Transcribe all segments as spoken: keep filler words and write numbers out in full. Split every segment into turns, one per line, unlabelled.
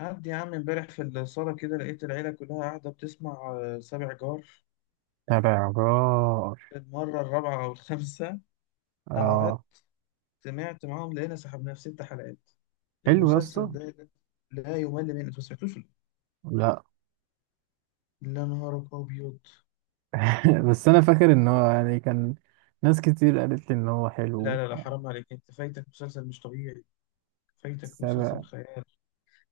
قعد يا عم امبارح في الصالة كده، لقيت العيلة كلها قاعدة بتسمع آه، سابع جار.
تبع جار.
المرة الرابعة أو الخامسة قعدت
اه،
سمعت معاهم، لقينا سحبنا في ست حلقات.
حلو يا اسطى.
المسلسل ده لا لا يمل منه. أنت ما سمعتوش ولا إيه؟
لا.
لا، نهارك أبيض.
بس انا فاكر ان هو يعني كان ناس كتير قالت لي ان هو
لا
حلو.
لا لا، حرام عليك، أنت فايتك مسلسل مش طبيعي، فايتك
سبع.
مسلسل خيال.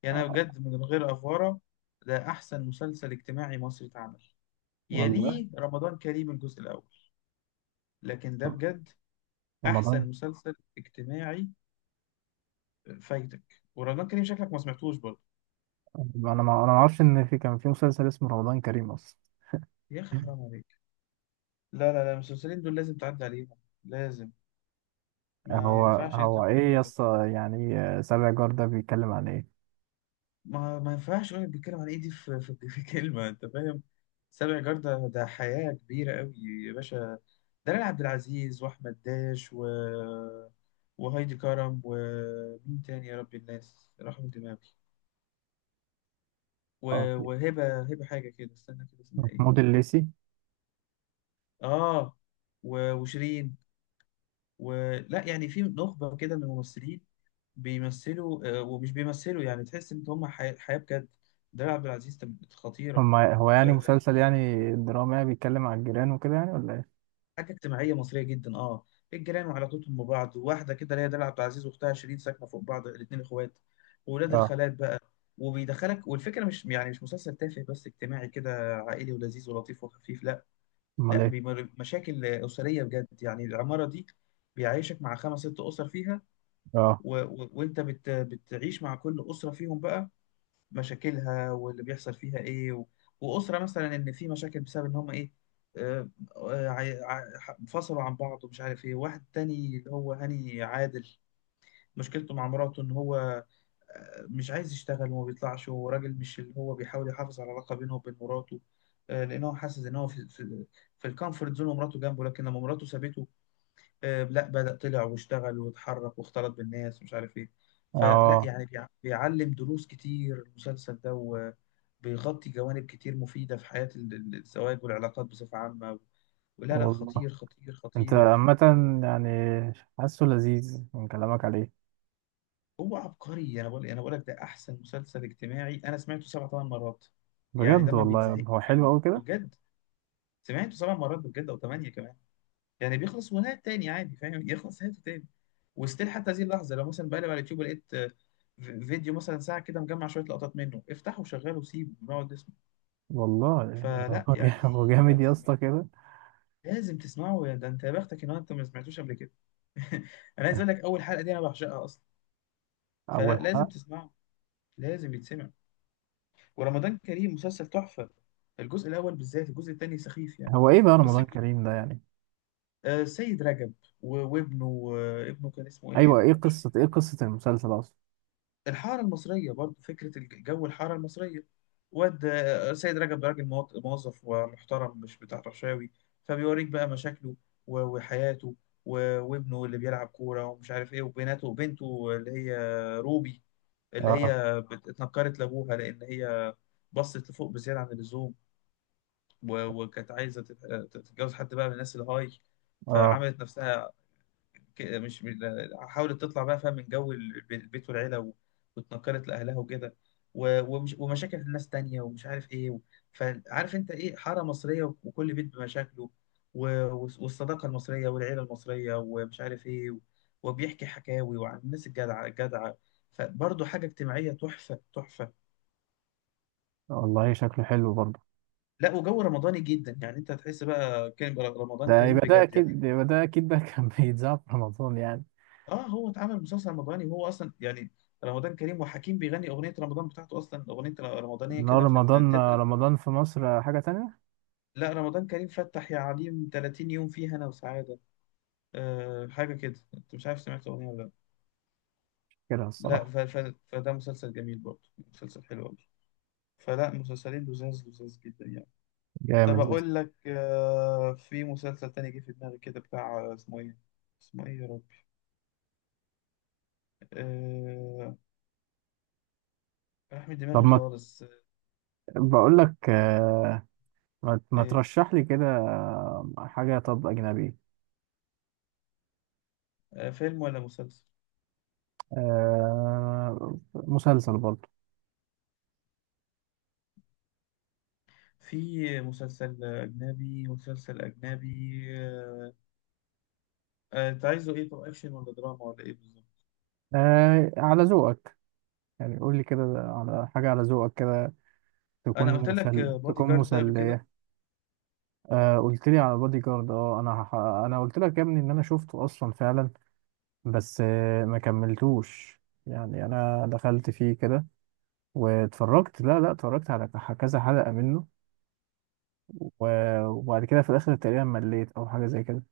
يعني أنا بجد من غير أفورة، ده أحسن مسلسل اجتماعي مصري اتعمل،
والله.
يليه رمضان كريم الجزء الأول. لكن ده بجد
رمضان.
أحسن مسلسل اجتماعي. فايتك، ورمضان كريم شكلك ما سمعتوش برضه.
انا ما انا ما اعرفش ان في كان في مسلسل اسمه رمضان كريم اصلا.
يا اخي حرام عليك، لا لا لا، المسلسلين دول لازم تعدي عليهم، لازم. ما
هو
ينفعش انت
هو ايه يا
تعمله ده.
اسطى؟ يعني آه، سابع جار ده بيتكلم عن ايه؟
ما ما ينفعش يقول بيتكلم عن ايه. دي في, في, في كلمه، انت فاهم. سابع جردة ده حياه كبيره قوي يا باشا. دلال عبد العزيز واحمد داش، و وهايدي كرم، ومين تاني يا رب الناس، رحمة دماغي، و...
اه. في-
وهبة هبة حاجة كده، استنى كده اسمها ايه.
محمود الليثي.
اه. و... وشيرين. ولا يعني في نخبة كده من الممثلين بيمثلوا، آه، ومش بيمثلوا، يعني تحس إن هم حي- حياة بجد. دلال عبد العزيز كانت خطيرة.
هما هو يعني
آه،
مسلسل، يعني درامي يعني بيتكلم عن الجيران وكده، يعني ولا ايه؟
حاجة اجتماعية مصرية جدا اه الجيران وعلاقتهم ببعض، واحدة كده اللي هي دلال عبد العزيز وأختها شيرين ساكنة فوق بعض، الاتنين إخوات وولاد
اه.
الخالات بقى. وبيدخلك، والفكرة مش يعني مش مسلسل تافه، بس اجتماعي كده عائلي ولذيذ ولطيف وخفيف. لا،
امال
لا
ايه.
بيمر- مشاكل أسرية بجد. يعني العمارة دي بيعيشك مع خمس ست أسر فيها.
اه.
و... و... وانت بت... بتعيش مع كل اسره فيهم بقى مشاكلها، واللي بيحصل فيها ايه، و... واسره مثلا ان في مشاكل بسبب ان هم ايه. آه، آه، ع- ع- انفصلوا عن بعض، ومش عارف ايه. واحد تاني اللي هو هاني عادل، مشكلته مع مراته ان هو آه، مش عايز يشتغل وما بيطلعش، وراجل مش اللي هو بيحاول يحافظ على العلاقه بينه وبين مراته. آه، لان هو حاسس ان هو في في, في الكومفورت زون ومراته جنبه. لكن لما مراته سابته، آه، لا بدأ طلع واشتغل واتحرك واختلط بالناس، ومش عارف ايه. فلا
اه.
يعني بيع- بيعلم دروس كتير المسلسل ده، وبيغطي جوانب كتير مفيدة في حياة ال- ال- الزواج والعلاقات بصفة عامة. ولا لا،
والله.
خطير خطير
انت
خطير.
عامة، يعني حاسه لذيذ من كلامك عليه.
هو عبقري. انا بقول انا بقول لك ده احسن مسلسل اجتماعي، انا سمعته سبع ثمان مرات. يعني
بجد
ده ما
والله،
بيتزهقش
هو حلو
منه
قوي كده.
بجد، سمعته سبع مرات بجد او ثمانية كمان. يعني بيخلص ونهاية، تاني عادي فاهم، يخلص نهايته تاني. وستيل حتى هذه اللحظة لو مثلا بقلب على اليوتيوب لقيت آه، في- فيديو مثلا ساعة كده مجمع شوية لقطات منه، افتحه وشغله وسيبه ونقعد نسمع.
والله يعني
فلا
هو جا- هو
يعني ما
جامد يا
تسمع.
اسطى كده.
لازم تسمعه يا ده، انت يا بختك ان هو انت ما سمعتوش قبل كده. انا عايز اقول لك، اول حلقة دي انا بعشقها اصلا.
اول
فلا لازم
حلقة.
تسمعه، لازم يتسمع. ورمضان كريم مسلسل تحفة، الجزء الاول بالذات، الجزء الثاني سخيف يعني.
هو ايه بقى
بس
رمضان
الجزء-
كريم ده يعني؟
آه، سيد رجب و- وابنه. آه، ابنه كان اسمه ايه؟
ايوه،
ابنه
ايه
ده مش
قصة ايه قصة المسلسل اصلا؟
الحارة المصرية برضو، فكرة الج- جو الحارة المصرية. واد سيد رجب ده راجل مواط- موظف ومحترم، مش بتاع رشاوي، فبيوريك بقى مشاكله و- وحياته و- وابنه اللي بيلعب كورة ومش عارف ايه، وبناته، وبنته اللي هي روبي اللي
اه.
هي بت- اتنكرت لأبوها، لأن هي بصت لفوق بزيادة عن اللزوم، و- وكانت عايزة تت- تتجوز حد بقى من الناس الهاي.
اه.
فعملت نفسها كده، مش من- حاولت تطلع بقى فاهم من جو الب- البيت والعيلة، و- واتنقلت لأهلها وكده، و- ومش ومشاكل الناس تانية، ومش عارف إيه و- فعارف أنت إيه حارة مصرية، و- وكل بيت بمشاكله، و- والص- والصداقة المصرية والعيلة المصرية، ومش عارف إيه و- وبيحكي حكاوي وعن الناس الجدعة الجدعة. فبرضه حاجة اجتماعية تحفة تحفة.
والله شكله حلو برضه.
لا، وجو رمضاني جدا يعني، أنت هتحس بقى كان رمضان
ده
كريم
يبقى ده
بجد يعني.
اكيد يبقى ده اكيد ده كان بيتذاع في رمضان يعني.
اه، هو اتعمل مسلسل رمضاني، وهو اصلا يعني رمضان كريم، وحكيم بيغني اغنيه رمضان بتاعته، اصلا اغنيه رمضانيه
لا،
كده في
رمضان
التتر.
رمضان في مصر حاجة تانية.
لا، رمضان كريم فتح يا عليم، ثلاثين يوم فيها انا وسعاده. آه، حاجه كده، انت مش عارف سمعت الاغنيه ولا لا.
كده
لا،
الصراحة.
ف... ف... فده مسلسل جميل برضه، مسلسل حلو قوي. فلا مسلسلين لذاذ لذاذ جدا يعني. طب
جامد يا اسطى.
اقول لك، آه في مسلسل تاني جه في دماغي كده بتاع، آه، اسمه ايه؟ اسمه ايه يا ربي؟ آه راح من
طب،
دماغي
ما
خالص. آه،
بقول لك آه، ما ما
ايه؟
ترشح لي كده حاجة. طب أجنبي.
آه فيلم ولا مسلسل؟
آه، مسلسل برضه.
في مسلسل أجنبي، مسلسل أجنبي. آه، آه، أنت عايزه إيه؟ طب أكشن ولا دراما ولا إيه بالظبط؟
آه، على ذوقك، يعني قول لي كده على حاجة على ذوقك كده، تكون
أنا قلت لك
مسل
بودي
تكون
جارد ده قبل كده؟
مسلية. آه، قلت لي على بادي جارد. اه، انا هح... انا قلت لك يا ابني ان انا شفته اصلا فعلا. بس آه ما كملتوش، يعني انا دخلت فيه كده واتفرجت، لا، لا، اتفرجت على ك- كذا حلقة منه و... وبعد كده في الاخر تقريبا مليت او حاجة زي كده.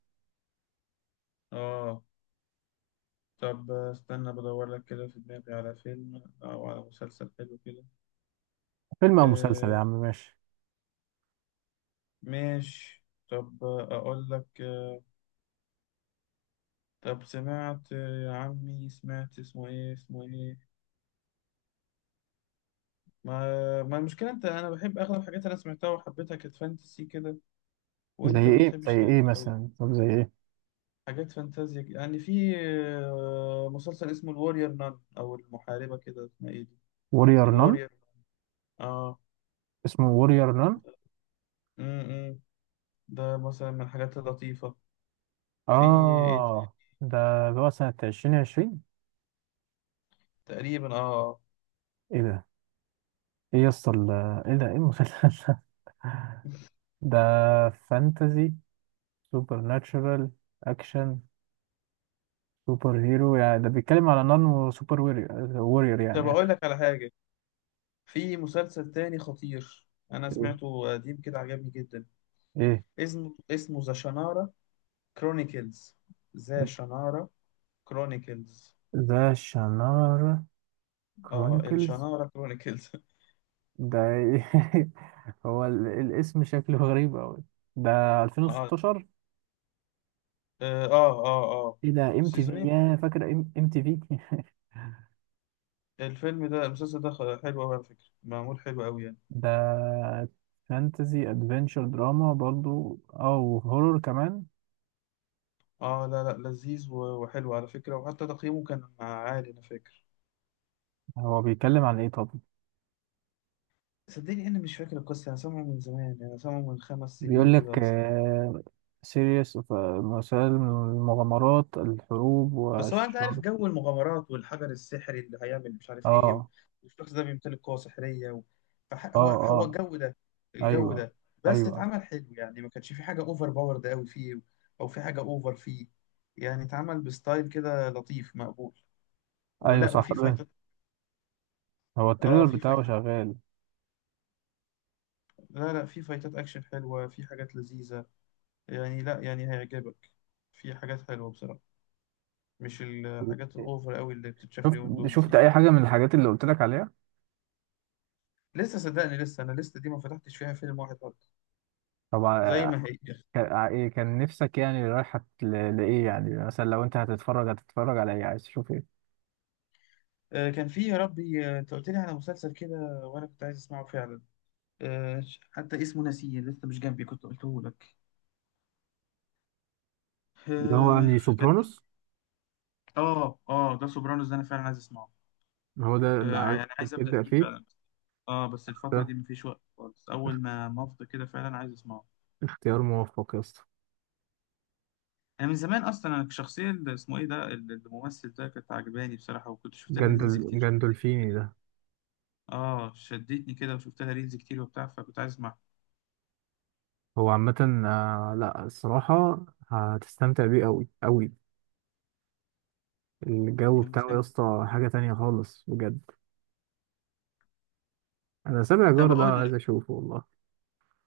آه طب، آه، استنى بدور لك كده في دماغي على فيلم أو على مسلسل حلو كده.
فيلم او مسلسل يا
آه
عم، ماشي.
ماشي. طب، آه، أقول لك، آه، طب سمعت، آه، يا عمي، سمعت اسمه إيه؟ اسمه إيه؟ ما ما المشكلة، أنت أنا بحب أغلب الحاجات اللي أنا سمعتها وحبيتها، كانت فانتسي كده،
زي
وأنت ما
ايه زي
بتحبش الحاجات
ايه
دي أوي.
مثلا، طب زي ايه؟
حاجات فانتازيا كده. يعني في آه، مسلسل اسمه الوارير نان او المحاربه، كده اسمها ايه دي؟
وورير نون.
الوارير اه
اسمه وورير نون.
امم إمم. ده مثلا من الحاجات اللطيفه. في إيه؟
اه، ده ده هو سنة ألفين وعشرين.
تقريبا اه آه.
ايه ده؟ ايه يسطا ال- ايه ده؟ ايه المسلسل ده؟ ده فانتازي، سوبر ناتشورال، اكشن، سوبر هيرو، يعني ده بيتكلم على نون وسوبر وورير، وورير
طب
يعني.
اقول لك على حاجه، في مسلسل تاني خطير انا
مم.
سمعته قديم كده عجبني جدا.
ايه.
اسمه اسمه ذا شنارة كرونيكلز، ذا شنارة كرونيكلز.
ذا شانار
اه،
كرونيكلز.
الشنارة كرونيكلز.
ده إيه؟ هو ال- الاسم شكله غريب أوي. ده
اه
ألفين وستاشر.
اه اه اه آه,
ايه ده، ام تي في يا فاكر. ام تي في.
الفيلم ده، المسلسل ده خ- حلو أوي على فكرة، معمول حلو أوي يعني.
ده فانتزي ادفنتشر دراما برضو او هورور كمان.
اه لا لا، لذيذ و- وحلو على فكرة، وحتى تقييمه كان عالي أنا فاكر.
هو بيتكلم عن ايه طب؟
صدقني أنا مش فاكر القصة، أنا سامعه من زمان، أنا سامعه من خمس سنين
بيقول
كده
لك
ولا ست.
سيريس، مسائل المغامرات الحروب
بس هو أنت عارف
والشر.
جو المغامرات والحجر السحري اللي هيعمل مش عارف إيه، و-
اه.
والشخص ده بيمتلك قوة سحرية، و... فح-
اه.
هو هو
اه.
الجو ده، الجو
ايوه.
ده. بس
ايوه.
اتعمل حلو يعني، ما كانش في حاجة أوفر باورد أوي فيه، أو في حاجة أوفر فيه. يعني اتعمل بستايل كده لطيف مقبول،
ايوه،
ولا
صح.
وفي فايتات.
هو التريلر
اه في
بتاعه
فايتات.
شغال.
لا لا، في فايتات اكشن حلوة، في حاجات لذيذة، يعني لا يعني هيعجبك، في حاجات حلوة بصراحة. مش الحاجات الاوفر قوي اللي بتتشاف
شفت
اليومين دول
شفت
دي.
اي حاجه من الحاجات اللي قلت لك عليها؟
لسه. صدقني لسه، انا لسه دي ما فتحتش فيها فيلم واحد برضه، زي
طبعا.
ما هي.
كان ع- ايه، كان نفسك يعني رايحه ل- لايه؟ يعني مثلا لو انت هتتفرج هتتفرج على ايه؟ عايز تشوف ايه؟
آه كان في يا ربي، آه، انت قلت لي على مسلسل كده، وانا كنت عايز اسمعه فعلا. آه حتى اسمه ناسيه، لسه مش جنبي كنت قلته لك.
اللي هو
آه
يعني
كان
سوبرانوس.
اه اه ده سوبرانوس، ده انا فعلا عايز اسمعه.
هو ده اللي
آه
عايز
يعني عايز ابدا
تبدأ
فيه
فيه.
فعلا. اه بس الفترة
ده
دي مفيش وقت خالص، أول ما ما أفضى كده فعلا عايز أسمعه.
اختيار موفق يا اسطى.
أنا من زمان أصلا، أنا الشخصية اللي اسمه إيه ده ال- الممثل ده كانت عجباني بصراحة، وكنت شفت لها ريلز
جندل
كتير
جندولفيني
كده،
ده.
اه شدتني كده، وشفت لها ريلز كتير وبتاع، فكنت عايز أسمعها.
هو عامة آه، لا، الصراحة هتستمتع بيه أوي أوي. الجو
يا
بتاعه يا
موسى،
اسطى حاجة تانية خالص بجد. أنا سابع
طب
جار ده
أقول
عايز
لك،
أشوفه والله.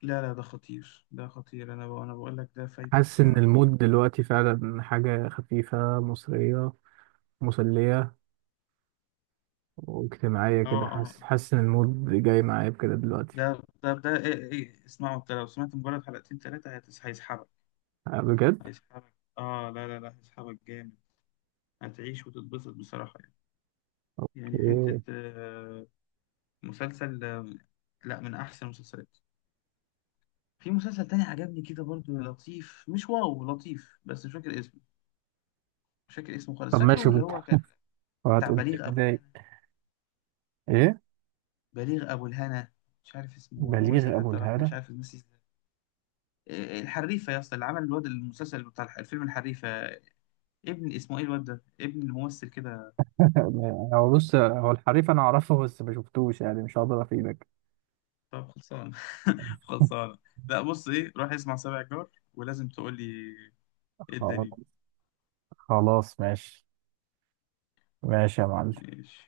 لا لا ده خطير، ده خطير، أنا بقول أنا بقول لك ده فايتك
حاسس إن
بصراحة.
المود دلوقتي فعلا حاجة خفيفة، مصرية، مسلية، واجتماعية
اه
كده.
اه
حاسس
آه.
حاسس إن المود جاي معايا بكده دلوقتي.
ده ده ده إيه إيه اسمعه، أنت لو سمعت مجرد حلقتين تلاتة هتس- هيسحبك،
آه، بجد.
هيسحبك. اه لا لا لا، هيسحبك جامد، هتعيش وتتبسط بصراحة يعني. يعني حتة،
أوكي.
آه، مسلسل، آم، لا من احسن المسلسلات. في مسلسل تاني عجبني كده برضو، لطيف مش واو لطيف، بس مش فاكر اسمه، مش فاكر اسمه خالص.
طب، ماشي.
فاكره اللي
وبت-
هو كان بتاع
وهتقول لي
بليغ ابو
إزاي؟
الهنا،
إيه،
بليغ ابو الهنا. مش عارف اسمه الممثل،
بليغ أبو
حتى راح، مش
الهالة.
عارف ناسي اسمه. إيه، إيه، الحريفه يا اسطى، اللي عمل الواد المسلسل بتاع الح- الفيلم الحريفه، ابن اسمه ايه الواد ده، ابن الممثل كده.
هو بص، هو الحريف انا اعرفه بس ما شفتوش، يعني مش هقدر افيدك.
طب خلصان. خلصان. لا بص ايه، روح اسمع سبع جار ولازم تقول لي ايه
خلاص.
الدنيا.
خلاص، ماشي. ماشي يا معلم.
ماشي.